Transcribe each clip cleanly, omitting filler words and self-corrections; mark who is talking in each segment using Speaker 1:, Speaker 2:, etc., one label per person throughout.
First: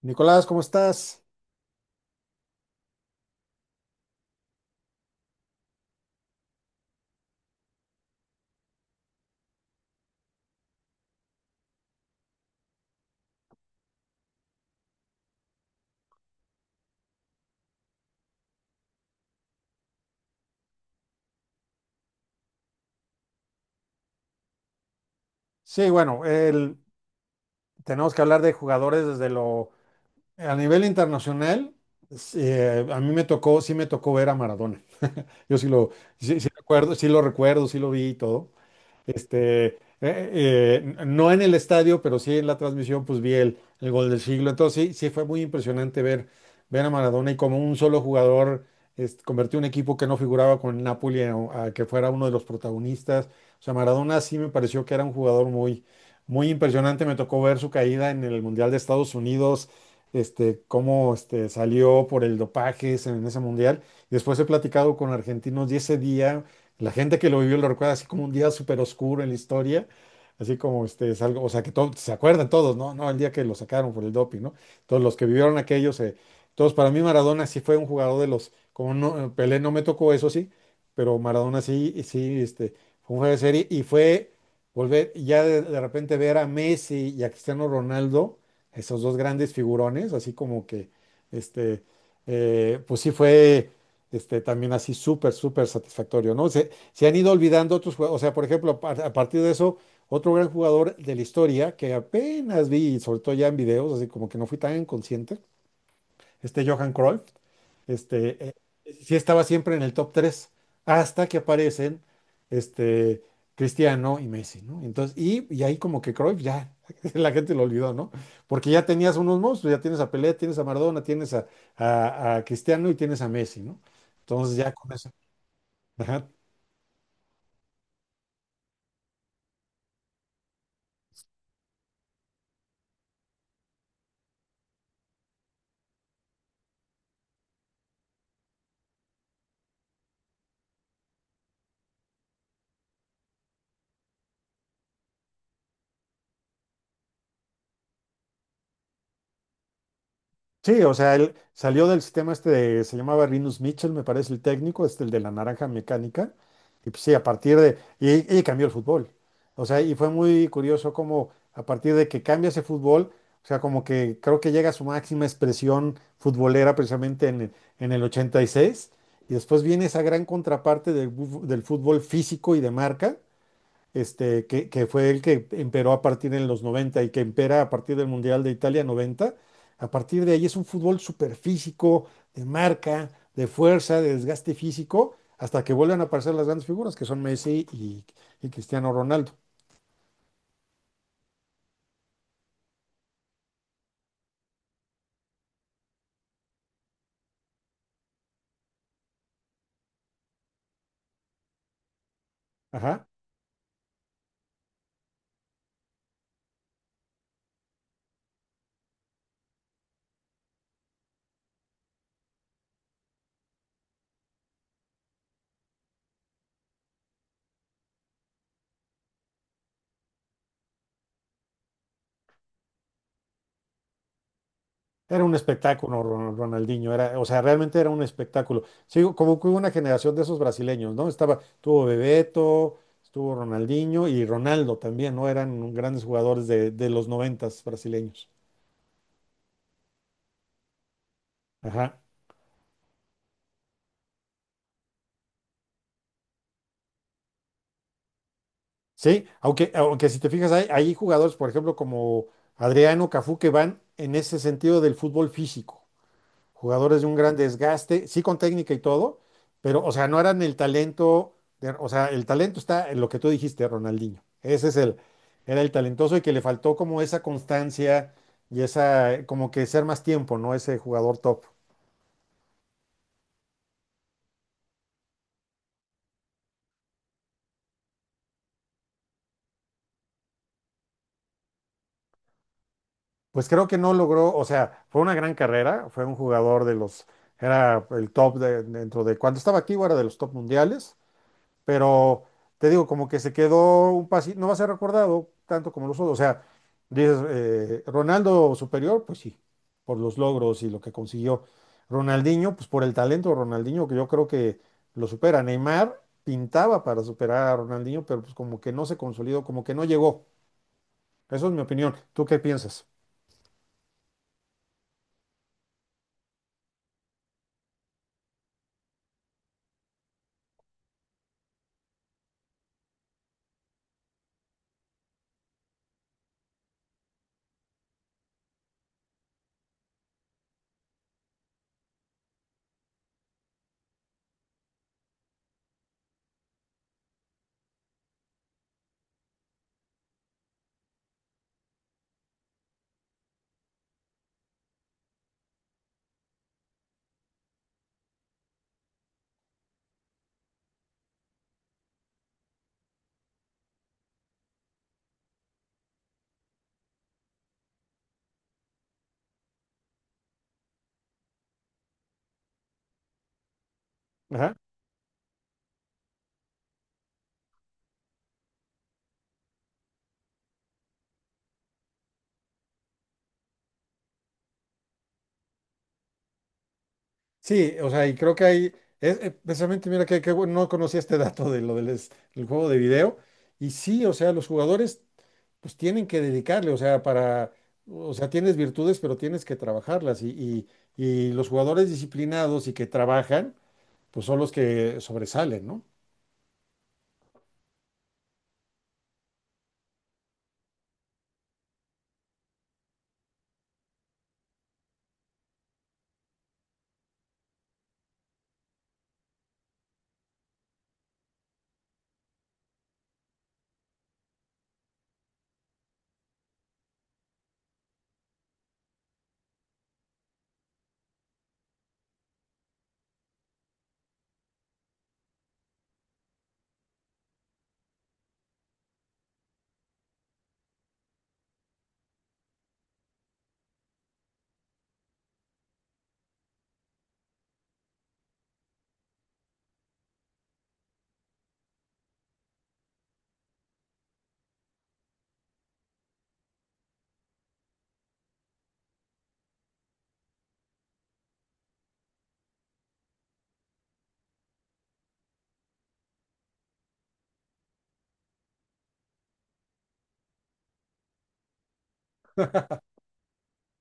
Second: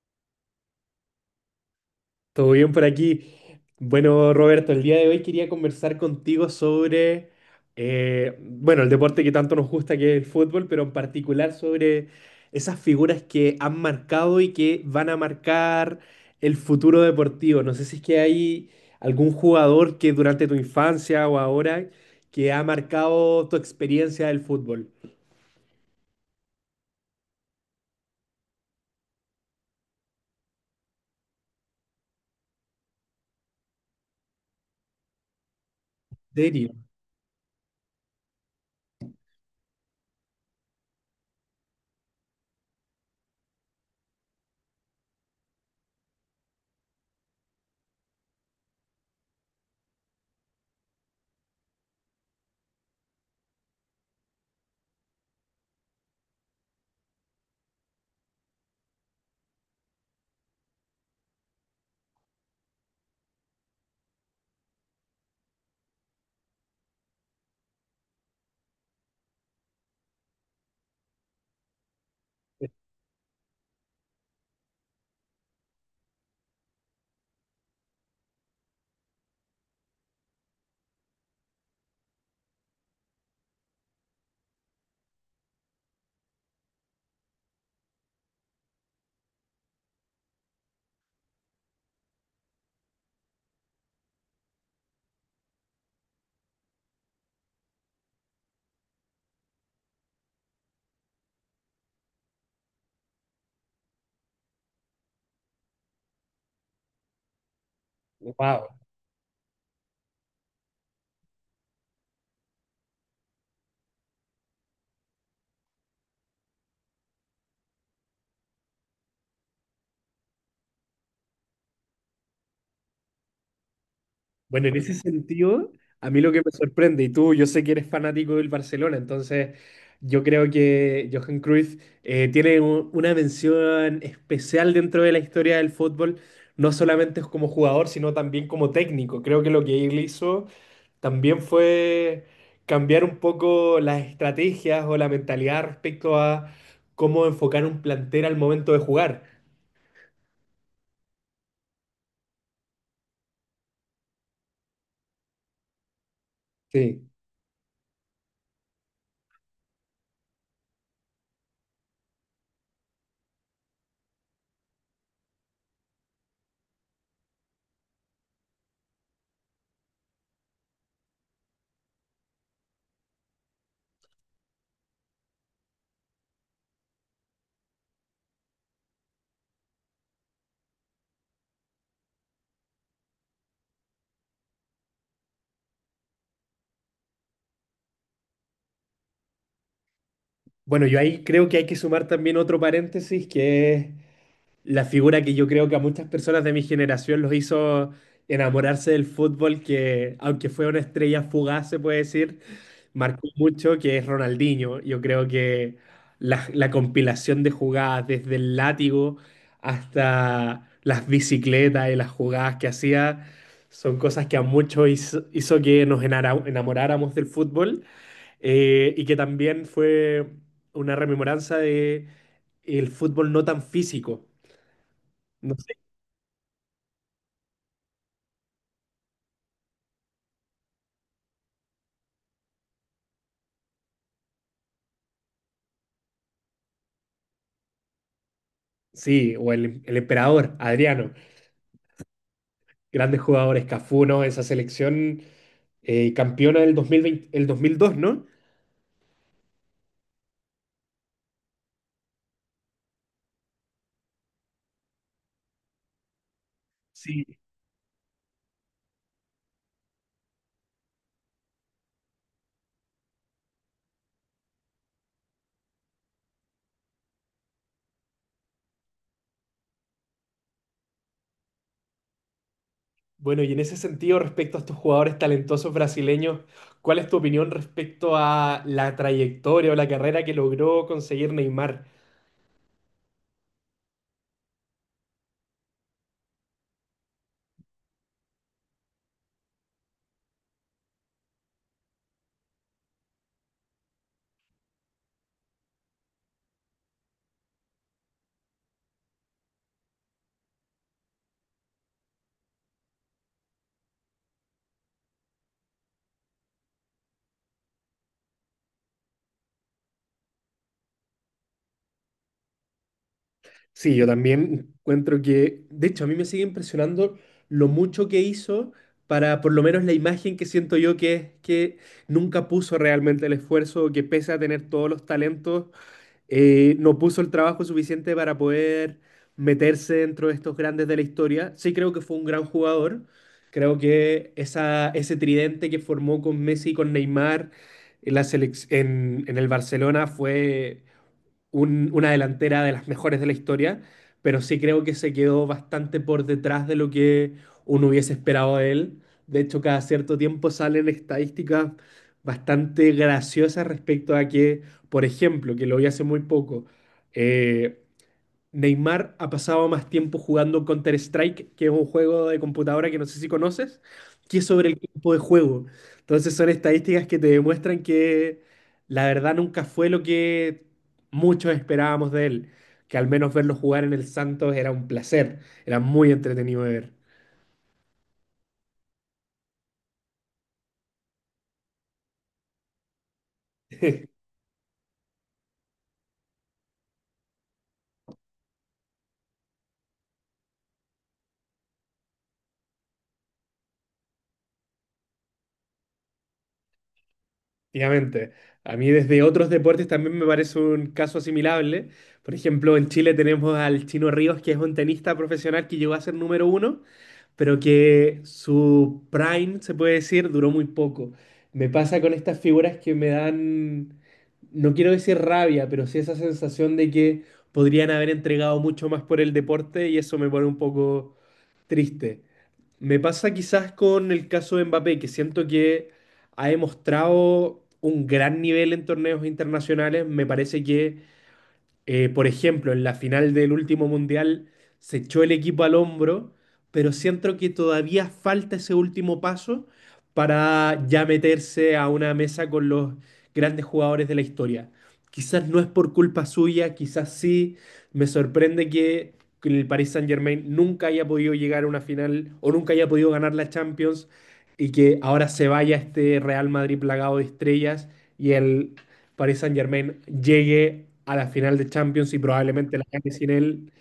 Speaker 1: Nicolás, ¿cómo estás?
Speaker 2: Todo bien por aquí. Bueno, Roberto, el día de hoy quería conversar contigo sobre, bueno, el deporte que tanto nos gusta, que es el fútbol, pero en particular sobre esas figuras que han marcado y que van a marcar el futuro deportivo. No sé si es que hay algún jugador que durante tu infancia o ahora que ha marcado tu experiencia del fútbol.
Speaker 1: Sí, bueno, tenemos que hablar de jugadores desde lo. A nivel internacional, sí, a mí me tocó, sí me tocó ver a Maradona. Yo sí lo,
Speaker 2: ¿En
Speaker 1: sí
Speaker 2: serio?
Speaker 1: recuerdo, sí lo vi y todo. Este, no en el estadio, pero sí en la transmisión, pues vi el gol del siglo. Entonces sí fue muy impresionante ver, ver a Maradona, y como un solo jugador convirtió un equipo que no figuraba, con el Napoli, a que fuera uno de los protagonistas. O sea, Maradona sí me pareció que era un jugador muy, muy impresionante. Me tocó ver su caída en el Mundial de Estados Unidos, cómo salió por el dopaje en ese Mundial. Después he platicado con argentinos, y ese día la gente que lo vivió lo recuerda así como un día súper oscuro en la historia, así como este es algo, o sea, que todos se acuerdan, todos, ¿no? No, el día que lo sacaron por el doping, ¿no? Todos los que vivieron aquellos se, todos, para mí Maradona sí fue un jugador de los, como no, Pelé no me tocó, eso sí, pero Maradona sí. Y sí, fue un juego de serie, y fue volver, ya de repente, ver a Messi y a Cristiano Ronaldo, esos dos grandes figurones, así como que, este, pues sí fue, también así súper, súper satisfactorio, ¿no? Se han ido olvidando otros jugadores. O sea, por ejemplo, a partir de eso, otro gran jugador de la historia que apenas vi, y sobre todo ya en videos, así como que no fui tan consciente, Johan Cruyff, este, eh,
Speaker 2: Wow.
Speaker 1: sí estaba siempre en el top 3 hasta que aparecen, este, Cristiano y Messi, ¿no? Entonces, y ahí como que Cruyff ya, la gente lo olvidó, ¿no? Porque ya tenías unos monstruos, ya tienes a Pelé, tienes a Maradona, tienes a, a Cristiano y tienes a Messi, ¿no? Entonces
Speaker 2: Bueno,
Speaker 1: ya
Speaker 2: en
Speaker 1: con
Speaker 2: ese
Speaker 1: eso.
Speaker 2: sentido, a mí lo que me sorprende, y tú, yo sé que eres fanático del Barcelona, entonces yo creo que Johan Cruyff tiene una mención especial dentro de la historia del fútbol, no solamente como jugador, sino también como técnico. Creo que lo que él hizo también fue cambiar un poco las estrategias o la mentalidad respecto a cómo enfocar un plantel al momento de jugar.
Speaker 1: Sí, o sea, él salió del sistema este de, se llamaba Rinus Mitchell, me parece, el técnico, este el de la naranja mecánica, y pues
Speaker 2: Sí.
Speaker 1: sí, a partir de, y cambió el fútbol. O sea, y fue muy curioso como a partir de que cambia ese fútbol, o sea, como que creo que llega a su máxima expresión futbolera precisamente en el 86, y seis, y después viene esa gran contraparte del, del fútbol físico y de marca, este, que fue el que emperó a partir de los noventa, y que impera a partir del Mundial de Italia 90. A partir de ahí es un fútbol superfísico, de marca, de fuerza, de desgaste físico, hasta que vuelven a aparecer las grandes figuras, que son Messi y Cristiano Ronaldo.
Speaker 2: Bueno, yo ahí creo que hay que sumar también otro paréntesis que es la figura que yo creo que a muchas personas de mi generación los hizo enamorarse del fútbol, que aunque fue una estrella fugaz, se puede decir,
Speaker 1: Ajá.
Speaker 2: marcó mucho, que es Ronaldinho. Yo creo que la compilación de jugadas, desde el látigo hasta las bicicletas y las jugadas que hacía, son cosas que a muchos hizo que enamoráramos del fútbol, y que también fue una rememoranza de el fútbol no tan físico.
Speaker 1: Era un espectáculo, Ronaldinho, era, o sea, realmente era un espectáculo. Sí, como que hubo una generación de esos brasileños, ¿no? Estaba, estuvo Bebeto, estuvo Ronaldinho, y Ronaldo también, ¿no? Eran grandes jugadores de los noventas brasileños.
Speaker 2: Sí, o el emperador, Adriano,
Speaker 1: Ajá.
Speaker 2: grandes jugadores, Cafú, ¿no? Esa selección campeona del 2020, el 2002, ¿no?
Speaker 1: Sí, aunque si te fijas, hay jugadores, por ejemplo, como Adriano, Cafú, que van en ese sentido del fútbol físico, jugadores de un
Speaker 2: Sí.
Speaker 1: gran desgaste, sí con técnica y todo, pero, o sea, no eran el talento. O sea, el talento está en lo que tú dijiste, Ronaldinho. Ese es el, era el talentoso, y que le faltó como esa constancia, y esa, como que ser más tiempo, ¿no? Ese jugador top.
Speaker 2: Bueno, y en ese sentido, respecto a estos jugadores talentosos brasileños, ¿cuál es tu opinión respecto a la trayectoria o la carrera que logró conseguir Neymar?
Speaker 1: Pues creo que no logró, o sea, fue una gran carrera, fue un jugador de los, era el top dentro de, cuando estaba activo, era de los top mundiales. Pero te digo, como que se quedó un pasito, no va a ser recordado tanto como los otros. O sea, dices, Ronaldo superior, pues sí, por los logros y lo que consiguió. Ronaldinho, pues por el talento de Ronaldinho, que yo creo que lo supera. Neymar pintaba para superar a Ronaldinho, pero pues como que no se consolidó, como que no llegó. Eso es mi opinión. ¿Tú qué piensas?
Speaker 2: Sí, yo también encuentro que, de hecho, a mí me sigue impresionando lo mucho que hizo para, por lo menos, la imagen que siento yo que es que nunca puso realmente el esfuerzo, que pese a tener todos los talentos, no puso el trabajo suficiente para poder meterse dentro de estos grandes de la historia. Sí creo que fue un gran jugador. Creo que ese tridente que formó con Messi y con Neymar en en el Barcelona fue una delantera de las mejores de la historia, pero sí creo que se quedó bastante por detrás de lo que uno hubiese esperado de él. De hecho, cada cierto tiempo salen estadísticas bastante graciosas respecto a que, por ejemplo, que lo vi hace muy poco, eh, Neymar ha pasado más tiempo jugando Counter-Strike, que es un juego de computadora que no sé si conoces, que
Speaker 1: Ajá.
Speaker 2: sobre el campo de juego. Entonces son estadísticas que te demuestran que la verdad nunca fue lo que muchos esperábamos de él, que al menos verlo jugar en el Santos era un placer, era muy entretenido de ver.
Speaker 1: Sí, o sea, y creo que hay, es, precisamente, mira, que bueno, no conocía este dato de lo del, del juego de video. Y sí, o sea, los jugadores pues tienen que dedicarle, o sea, para, o sea, tienes virtudes, pero tienes que trabajarlas. Y, y los jugadores disciplinados y que trabajan, pues son los que sobresalen, ¿no?
Speaker 2: Efectivamente. A mí desde otros deportes también me parece un caso asimilable. Por ejemplo, en Chile tenemos al Chino Ríos, que es un tenista profesional que llegó a ser número uno, pero que su prime, se puede decir, duró muy poco. Me pasa con estas figuras que me dan, no quiero decir rabia, pero sí esa sensación de que podrían haber entregado mucho más por el deporte y eso me pone un poco triste. Me pasa quizás con el caso de Mbappé, que siento que ha demostrado un gran nivel en torneos internacionales. Me parece que, por ejemplo, en la final del último mundial se echó el equipo al hombro, pero siento que todavía falta ese último paso para ya meterse a una mesa con los grandes jugadores de la historia. Quizás no es por culpa suya, quizás sí. Me sorprende que el Paris Saint-Germain nunca haya podido llegar a una final o nunca haya podido ganar la Champions y que ahora se vaya este Real Madrid plagado de estrellas y el Paris Saint-Germain llegue a la final de Champions y probablemente la gane sin él.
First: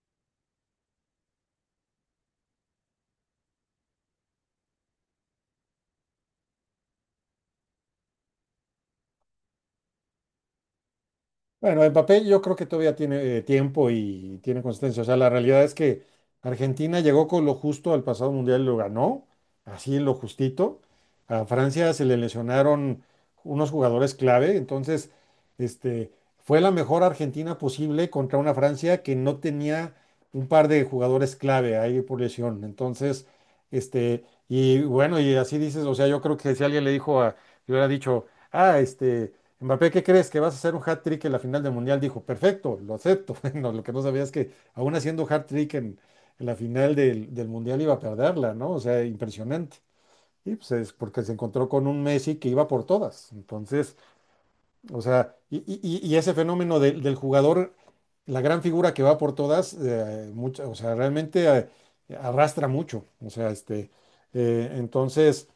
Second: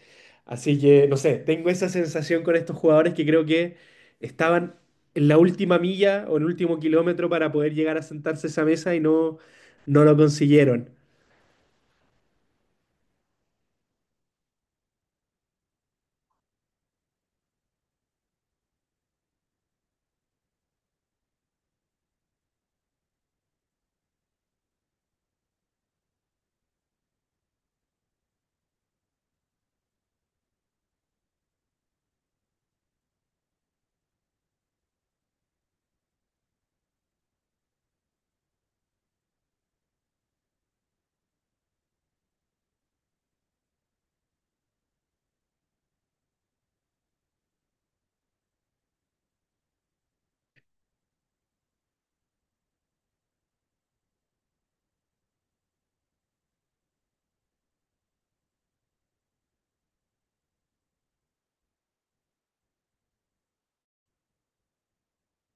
Speaker 2: Así que, no sé, tengo esa sensación con estos jugadores que creo que estaban en la última milla o en el último kilómetro para poder llegar a sentarse a esa mesa y no, no lo consiguieron.
Speaker 1: Bueno, Mbappé yo creo que todavía tiene, tiempo, y tiene consistencia. O sea, la realidad es que Argentina llegó con lo justo al pasado mundial, y lo ganó, así, lo justito. A Francia se le lesionaron unos jugadores clave, entonces este, fue la mejor Argentina posible contra una Francia que no tenía un par de jugadores clave ahí por lesión. Entonces, y bueno, y así dices, o sea, yo creo que si alguien le dijo a, le hubiera dicho, ah, este, Mbappé, ¿qué crees? ¿Que vas a hacer un hat-trick en la final del Mundial? Dijo, perfecto, lo acepto. Bueno, lo que no sabía es que, aún haciendo hat-trick en la final del Mundial, iba a perderla, ¿no? O sea, impresionante. Y pues es porque se encontró con un Messi que iba por todas. Entonces, o sea, y ese fenómeno del jugador, la gran figura que va por todas, o sea, realmente, arrastra mucho. O sea, entonces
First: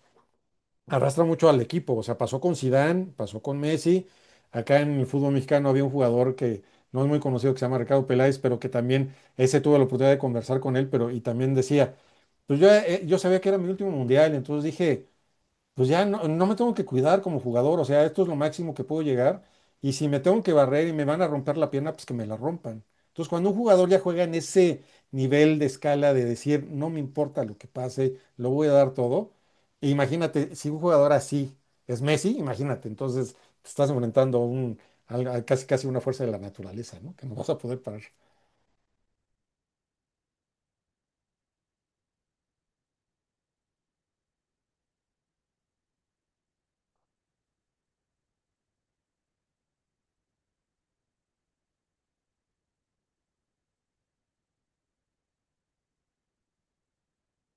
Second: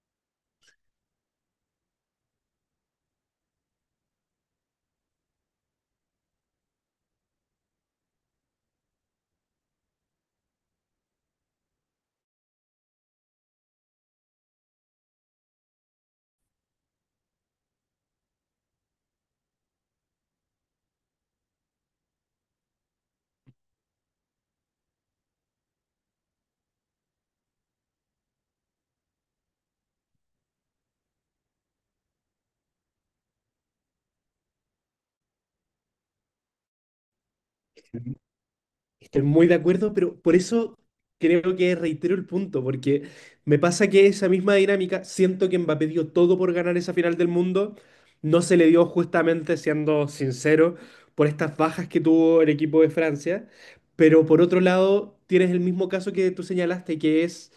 Speaker 1: arrastra mucho al equipo. O sea, pasó con Zidane, pasó con Messi. Acá en el fútbol mexicano había un jugador que no es muy conocido, que se llama Ricardo Peláez, pero que también ese, tuve la oportunidad de conversar con él, pero y también decía, pues yo sabía que era mi último mundial, entonces dije, pues ya no, no me tengo que cuidar como jugador, o sea, esto es lo máximo que puedo llegar. Y si me tengo que barrer, y me van a romper la pierna, pues que me la rompan. Entonces, cuando un jugador ya juega en ese nivel de escala de decir, no me importa lo que pase, lo voy a dar todo, e imagínate, si un jugador así es Messi, imagínate, entonces te estás enfrentando a un, a casi casi una fuerza de la naturaleza, ¿no? Que no vas a poder parar.
Speaker 2: Estoy muy de acuerdo, pero por eso creo que reitero el punto, porque me pasa que esa misma dinámica, siento que Mbappé dio todo por ganar esa final del mundo, no se le dio justamente, siendo sincero, por estas bajas que tuvo el equipo de Francia, pero por otro lado tienes el mismo caso que tú señalaste, que es,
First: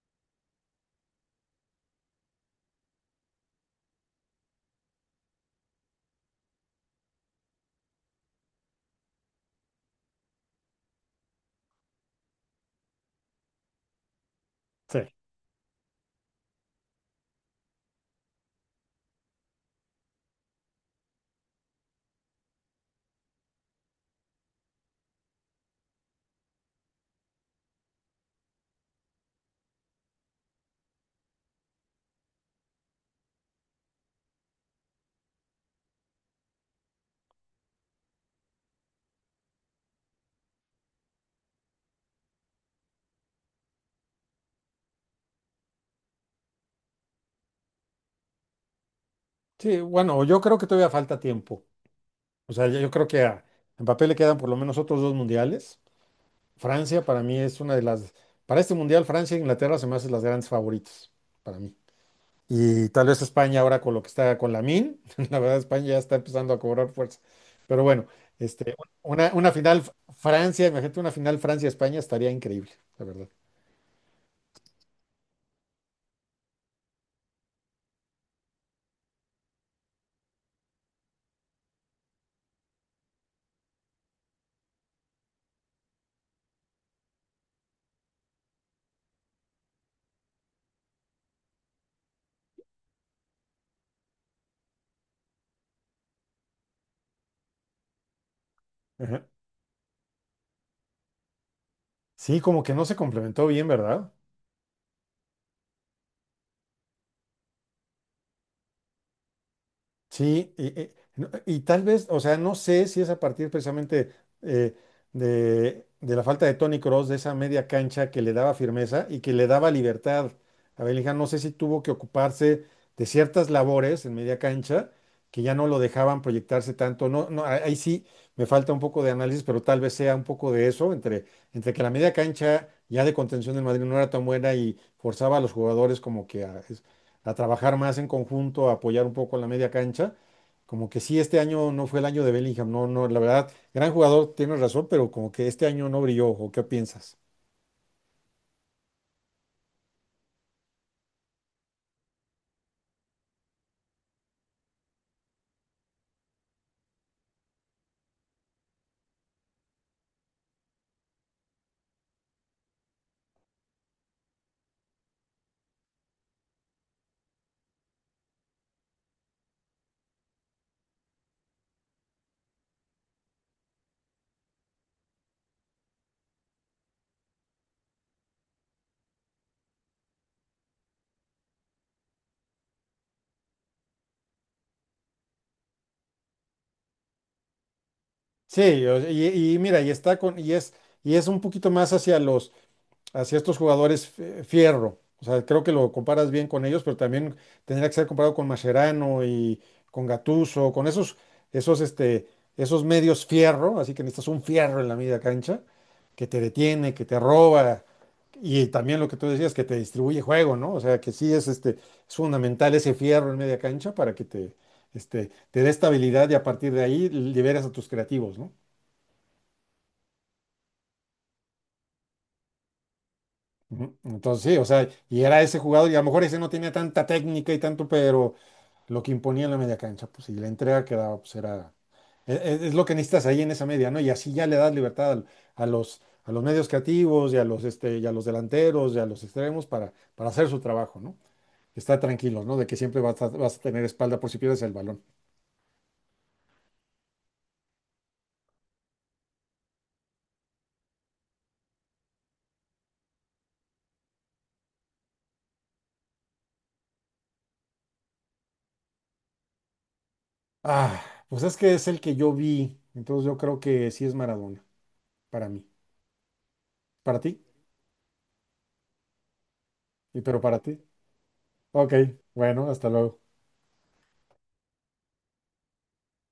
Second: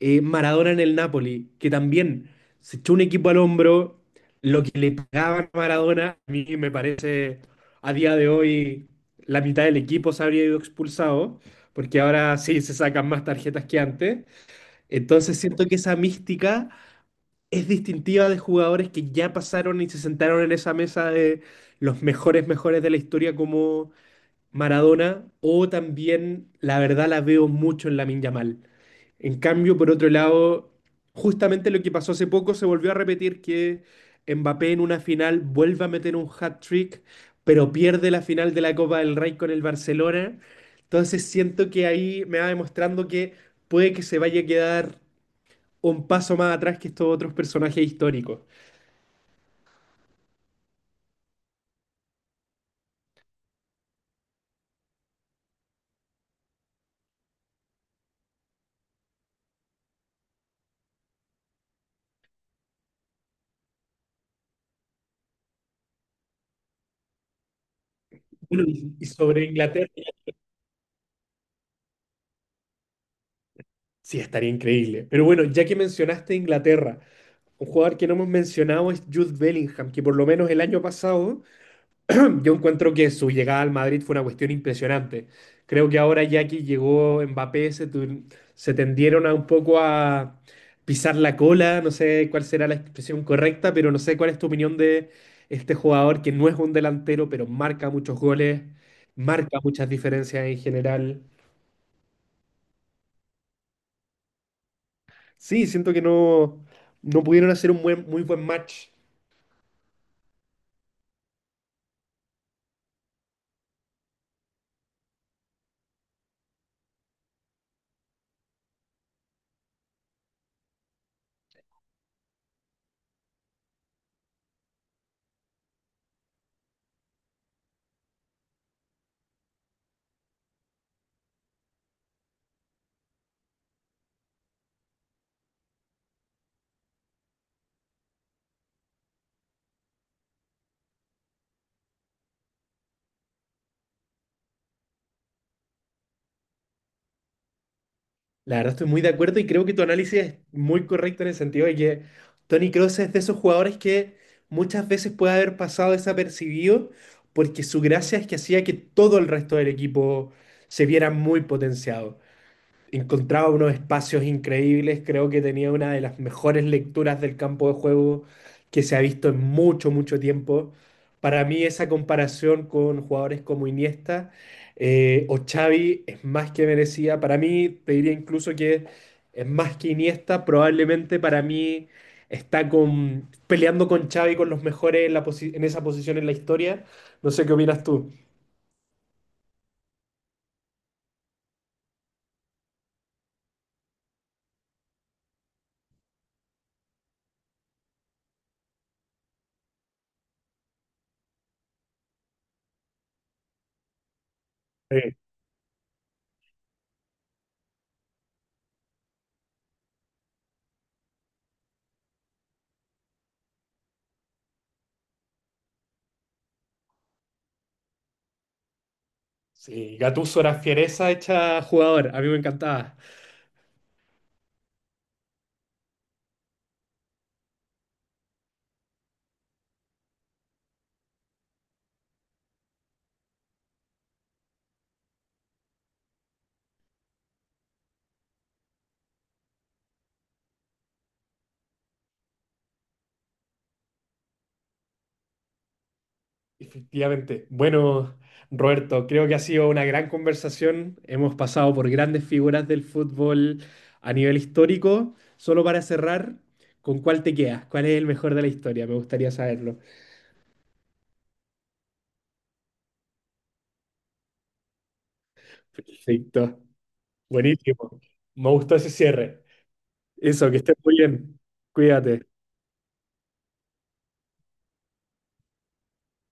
Speaker 2: Maradona en el Napoli, que también se echó un equipo al hombro, lo que le pagaban a Maradona, a mí me parece, a día de hoy la mitad del equipo se habría ido expulsado, porque ahora sí se sacan más tarjetas que antes.
Speaker 1: Sí.
Speaker 2: Entonces siento que esa mística es distintiva de jugadores que ya pasaron y se sentaron en esa mesa de los mejores, mejores de la historia como Maradona, o también, la verdad, la veo mucho en la Yamal. En cambio, por otro lado, justamente lo que pasó hace poco se volvió a repetir que Mbappé en una final vuelve a meter un hat-trick, pero pierde la final de la Copa del Rey con el Barcelona. Entonces siento que ahí me va demostrando que puede que se vaya a quedar un paso más atrás que estos otros personajes históricos.
Speaker 1: Sí, bueno, yo creo que todavía falta tiempo. O sea, yo creo que a Mbappé le quedan por lo menos otros dos mundiales. Francia, para mí, es una de las, para este mundial, Francia e Inglaterra se me hacen las grandes favoritas, para mí. Y tal vez España ahora, con lo que está, con la min la verdad, España ya está empezando a cobrar fuerza. Pero bueno,
Speaker 2: Bueno,
Speaker 1: este,
Speaker 2: y
Speaker 1: una,
Speaker 2: sobre
Speaker 1: una final
Speaker 2: Inglaterra,
Speaker 1: Francia, imagínate, una final Francia-España, estaría increíble, la verdad.
Speaker 2: sí, estaría increíble. Pero bueno, ya que mencionaste Inglaterra, un jugador que no hemos mencionado es Jude Bellingham, que por lo menos el año pasado yo encuentro que su llegada al Madrid fue una cuestión impresionante. Creo que ahora ya que llegó Mbappé se tendieron a un poco a pisar la cola, no sé cuál será la expresión correcta, pero no sé cuál es tu opinión de este jugador que no es un delantero, pero marca muchos goles,
Speaker 1: Ajá.
Speaker 2: marca muchas diferencias en general.
Speaker 1: Sí, como que no se complementó bien, ¿verdad?
Speaker 2: Sí, siento que no, no pudieron hacer muy buen match.
Speaker 1: Sí, y, y tal vez, o sea, no sé si es a partir precisamente, eh, de la falta de Tony Cross, de esa media cancha que le daba firmeza y que le daba libertad a Bellingham. No sé si tuvo que ocuparse de ciertas labores en media cancha que ya no lo dejaban proyectarse tanto. No, no, ahí sí me falta un poco de análisis, pero tal vez sea un poco de eso, entre, que la media cancha ya de contención del Madrid no era tan buena, y forzaba a los jugadores como que a trabajar más en conjunto, a apoyar un poco la media cancha. Como que sí, este año no fue el año de Bellingham, no, no, la verdad, gran jugador, tienes razón, pero como que este año no brilló, ¿o qué piensas?
Speaker 2: La verdad estoy muy de acuerdo y creo que tu análisis es muy correcto en el sentido de que Tony Kroos es de esos jugadores que muchas veces puede haber pasado desapercibido porque su gracia es que hacía que todo el resto del equipo se viera muy potenciado, encontraba unos espacios increíbles, creo que tenía una de las mejores lecturas del campo de juego que se ha visto en mucho, mucho tiempo. Para mí esa comparación con jugadores como Iniesta, o Xavi es más que merecida. Para mí, te diría incluso que es más que Iniesta, probablemente para mí está con, peleando con Xavi con los mejores en en esa posición en la historia. No sé qué opinas tú.
Speaker 1: Sí, y mira, y está con, y es un poquito más hacia los, hacia estos jugadores, fierro. O sea, creo que lo comparas bien con ellos, pero también tendría que ser comparado con Mascherano y con Gattuso, con esos, esos, este, esos medios fierro, así que necesitas un fierro en la
Speaker 2: Sí.
Speaker 1: media cancha que te detiene, que te roba, y también lo que tú decías, que te distribuye juego, ¿no? O sea, que sí, es, es fundamental ese fierro en media cancha, para que te, te dé estabilidad, y a partir de ahí liberas a tus creativos, ¿no?
Speaker 2: Sí, Gattuso era fiereza hecha jugador, a mí me encantaba.
Speaker 1: Ujú. Entonces, sí, o sea, y era ese jugador, y a lo mejor ese no tenía tanta técnica y tanto, pero lo que imponía en la media cancha, pues, y la entrega que daba, pues, era, es, lo que necesitas ahí en esa media, ¿no? Y así ya le das libertad a los medios creativos y a los, y a los delanteros y a los extremos, para hacer su trabajo, ¿no? Estar tranquilos, ¿no? De que siempre vas a, vas a tener espalda por si pierdes el balón.
Speaker 2: Efectivamente. Bueno, Roberto, creo que ha sido una gran conversación. Hemos pasado por grandes figuras del fútbol a nivel histórico. Solo para cerrar, ¿con cuál te quedas? ¿Cuál es el mejor de la historia? Me gustaría saberlo.
Speaker 1: Ah, pues es que es el que yo vi, entonces yo creo que sí, es Maradona, para mí.
Speaker 2: Perfecto.
Speaker 1: ¿Para ti?
Speaker 2: Buenísimo. Me gustó ese cierre.
Speaker 1: Y pero
Speaker 2: Eso, que
Speaker 1: para
Speaker 2: estés
Speaker 1: ti.
Speaker 2: muy bien.
Speaker 1: Ok,
Speaker 2: Cuídate.
Speaker 1: bueno, hasta luego.